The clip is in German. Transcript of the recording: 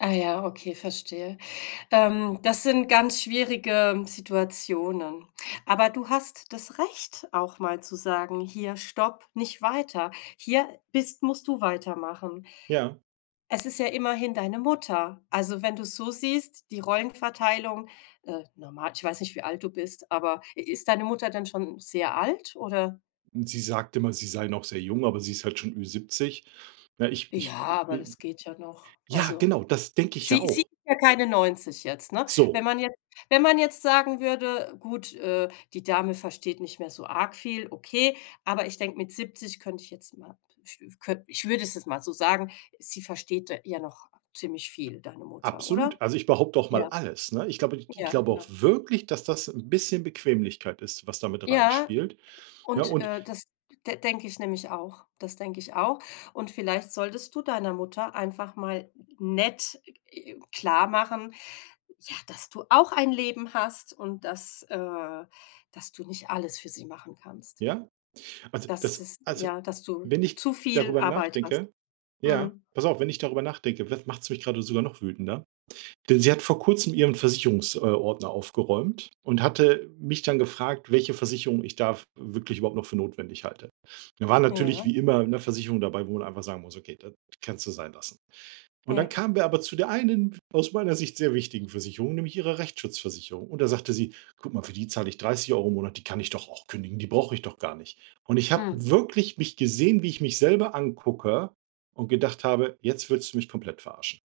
Ah ja, okay, verstehe. Ähm, das sind ganz schwierige Situationen. Aber du hast das Recht, auch mal zu sagen: „Hier stopp, nicht weiter. Hier bist musst du weitermachen.“ Ja. Es ist ja immerhin deine Mutter. Also, wenn du es so siehst, die Rollenverteilung äh, normal, ich weiß nicht, wie alt du bist, aber i ist deine Mutter dann schon sehr alt, oder? Und sie sagt immer, sie sei noch sehr jung, aber sie ist halt schon Ü-70. Na, ich Ja, ich, aber äh das geht ja noch. Ja, Also, genau, das denke ich ja sie sie auch. ist ja keine 90 jetzt, ne? Wenn So. man jetzt wenn man jetzt sagen würde: „Gut, äh, die Dame versteht nicht mehr so arg viel“, okay, aber ich denke, mit 70 könnte ich jetzt mal ich ich könnt ich würde es jetzt mal so sagen: Sie versteht d ja noch ziemlich viel, deine Mutter, Absolut. oder? Also ich behaupte auch mal Ja. alles, ne? Ich glaube n ich Ja, glaube auch ja. wirklich, dass das 'n bisschen Bequemlichkeit ist, was da mit Ja, reinspielt. Ja, und, und äh, das d denke ich nämlich auch. Das denke ich auch. Und vielleicht solltest du deiner Mutter einfach mal nett, äh, klarmachen, ja, dass du auch ein Leben hast und dass, äh, dass du nicht alles für sie machen kannst. Ja? Also Dass das dass, also, ja, dass du wenn ich zu viel darüber Arbeit hast. nachdenke, ja Mhm. pass auf, wenn ich darüber nachdenke, dann macht's mich grade sogar noch wütender. Denn sie hat vor Kurzem ihren Versicherungs äh, Ordner aufgeräumt und hatte mich dann gefragt, welche Versicherung ich da w wirklich überhaupt noch für notwendig halte. Da war natürlich Ja. wie immer 'ne Versicherung dabei, wo man einfach sagen muss: „Okay, das kannst du sein lassen.“ Und Ja. dann kamen wir aber zu der einen, aus meiner Sicht sehr wichtigen Versicherung, nämlich ihrer Rechtsschutzversicherung. Und da sagte sie: „Guck mal, für die zahl ich 30 € im Monat, die kann ich doch auch kündigen, die brauche ich doch gar nicht.“ Und ich habe Mhm. wirklich mich gesehen, wie ich mich selber angucke, und gedacht habe: „Jetzt willst du mich komplett verarschen.“